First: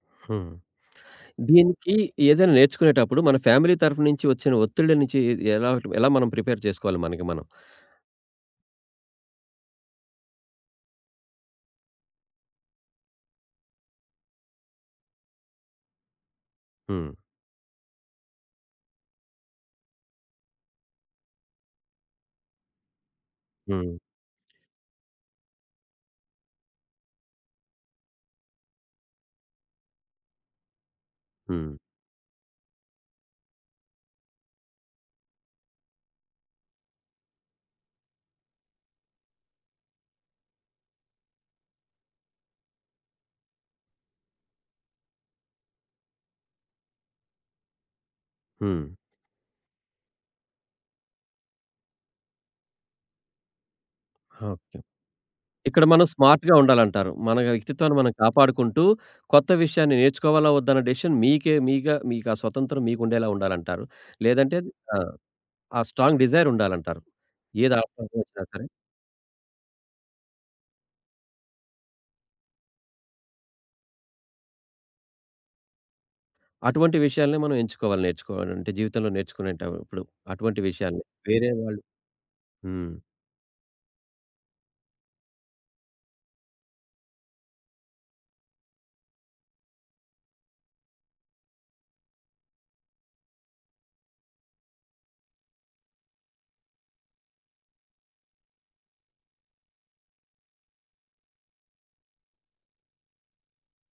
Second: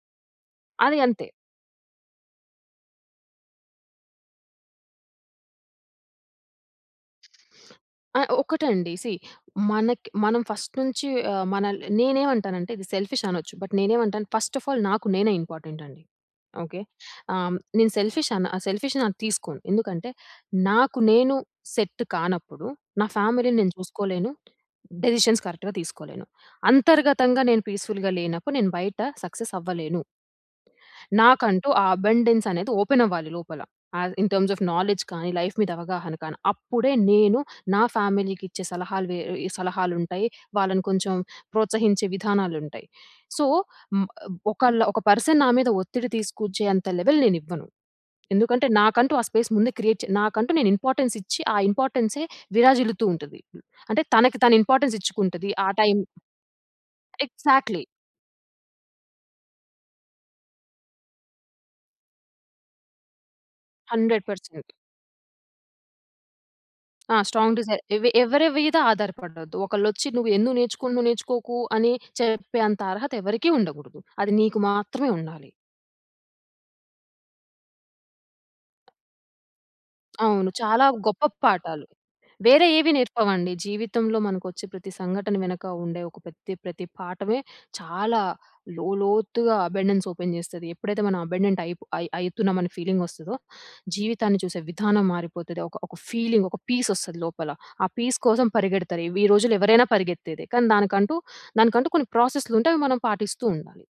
హ్మ్. అది అంతే. దీనికి ఏదైనా నేర్చుకునేటప్పుడు మన ఫ్యామిలీ తరపునుంచి వచ్చిన ఒత్తిళ్ళ నుంచి, ఎలా ఎలా మనం ప్రిపేర్ చేసుకోవాలి మనకి మనం? ఆహ్, ఒక్కటండి సీ మనకి మనం ఫస్ట్ నుంచి ఆహ్, మనల్ని నేనేమంటానంటే ఇది సెల్ఫిష్ అనొచ్చు. బట్ నేనేమంటాను ఫస్ట్ ఆఫ్ ఆల్ నాకు నేనే ఇంపార్టెంట్ అండి. ఓకె. హ్మ్. ఆహ్, నేను సెల్ఫిష్ అన సెల్ఫిష్‌ అన్న అది తీసుకోను. ఎందుకంటే నాకు నేను సెట్ కానప్పుడు, నా ఫ్యామిలీని నేను హ్మ్. చూసుకోలేను. డెసిషన్స్ కరెక్ట్‌‌గా తీసుకోలేను. అంతర్గతంగా నేను పీస్ఫుల్‌గా లేనప్పుడు, నేను బయట సక్సెస్ అవ్వలేను. నాకంటూ హ్మ్. ఆ అబండెన్స్ అనేది ఓపెన్ అవ్వాలి లోపల. Ah, in terms of knowledge కానీ, లైఫ్ మీద అవగాహన కానీ. అప్పుడే నేను నా ఫ్యామిలీకిచ్చే సలహాలు వే ఇ సలహాలుంటాయి. వాళ్ళని కొంచెం ప్రోత్సహించే విధానాలుంటాయి. సో, మ్ ఆహ్, ఒకళ్లు ఒక పర్సన్ నా మీద ఒత్తిడి తీసుకొచ్చేంత లెవెల్ నేనివ్వను. ఎందుకంటే, హ్మ్. నాకంటూ ఆ స్పేస్ ముందే క్రియేట్ చే నాకంటూ నేను ఇంపార్టెన్స్ ఇచ్చి ఆ ఇంపార్టెన్సే విరాజిల్లుతూ ఉంటది. అంటే తనకి తను ఓకె. ఇంపార్టెన్స్ ఇచ్చుకుంటది. ఆ ఇక్కడ టైం మనం స్మార్ట్‌గా ఉండాలంటారు. మన ఎగ్జాక్ట్లీ. వ్యక్తిత్వాన్ని మనం కాపాడుకుంటూ, కొత్త విషయాన్ని నేర్చుకోవాలా, వద్దా అనే డిసిషన్ మీకే మీగా మీకా స్వతంత్రం మీకుండేలా ఉండాలంటారు. హండ్రెడ్ లేదంటే పర్సెంట్. ఆ! ఆ స్ట్రాంగ్ డిజైర్ ఉండాలంటారు. ఆ! స్ట్రాంగ్ ఏది డిజైర్ ఎవి ఆటంకం వచ్చినా ఎవరి సరే. మీద ఆధారపడదు. ఒకళ్ళొచ్చి నువ్వు ఎందుకు నేర్చుకున్నావు, నువ్వు నేర్చుకోకు అని చెప్పే అంత అర్హత ఎవరికీ ఉండగూడదు. అది నీకు మాత్రమే ఉండాలి. అటువంటి విషయాలనే మనం ఎంచుకోవాలి నేర్చుకోవాలంటే. జీవితంలో నేర్చుకునేటప్పుడు అవును. అటువంటి చాలా విషయాలు గొప్ప వేరే వాళ్ళు పాఠాలు. వేరే ఏవి హ్మ్. నేర్పవండి. జీవితంలో మనకొచ్చే ప్రతి సంఘటన వెనక ఉండే ఒక ప్రతి ప్రతి పాఠమే చాలా లోలోతుగా అబండెన్స్ ఓపెన్ జేస్తది. ఎప్పుడైతే మనం అబండెంట్ అయిప్- అయ్ అయితున్నాం అని ఫీలింగొస్తదో జీవితాన్ని చూసే విధానం మారిపోతది. ఒక, ఒక ఫీలింగ్, ఒక పీస్ ఒస్తుంది లోపల. ఆ పీస్ కోసం పరిగెడతారు. ఈ వి రోజుల్లో ఎవరైనా పరిగెత్తేదే. కానీ, దానికంటూ దానికంటూ కొన్ని ప్రాసెస్లు ఉంటాయి. అవి మనం పాటిస్తూ ఉండాలి.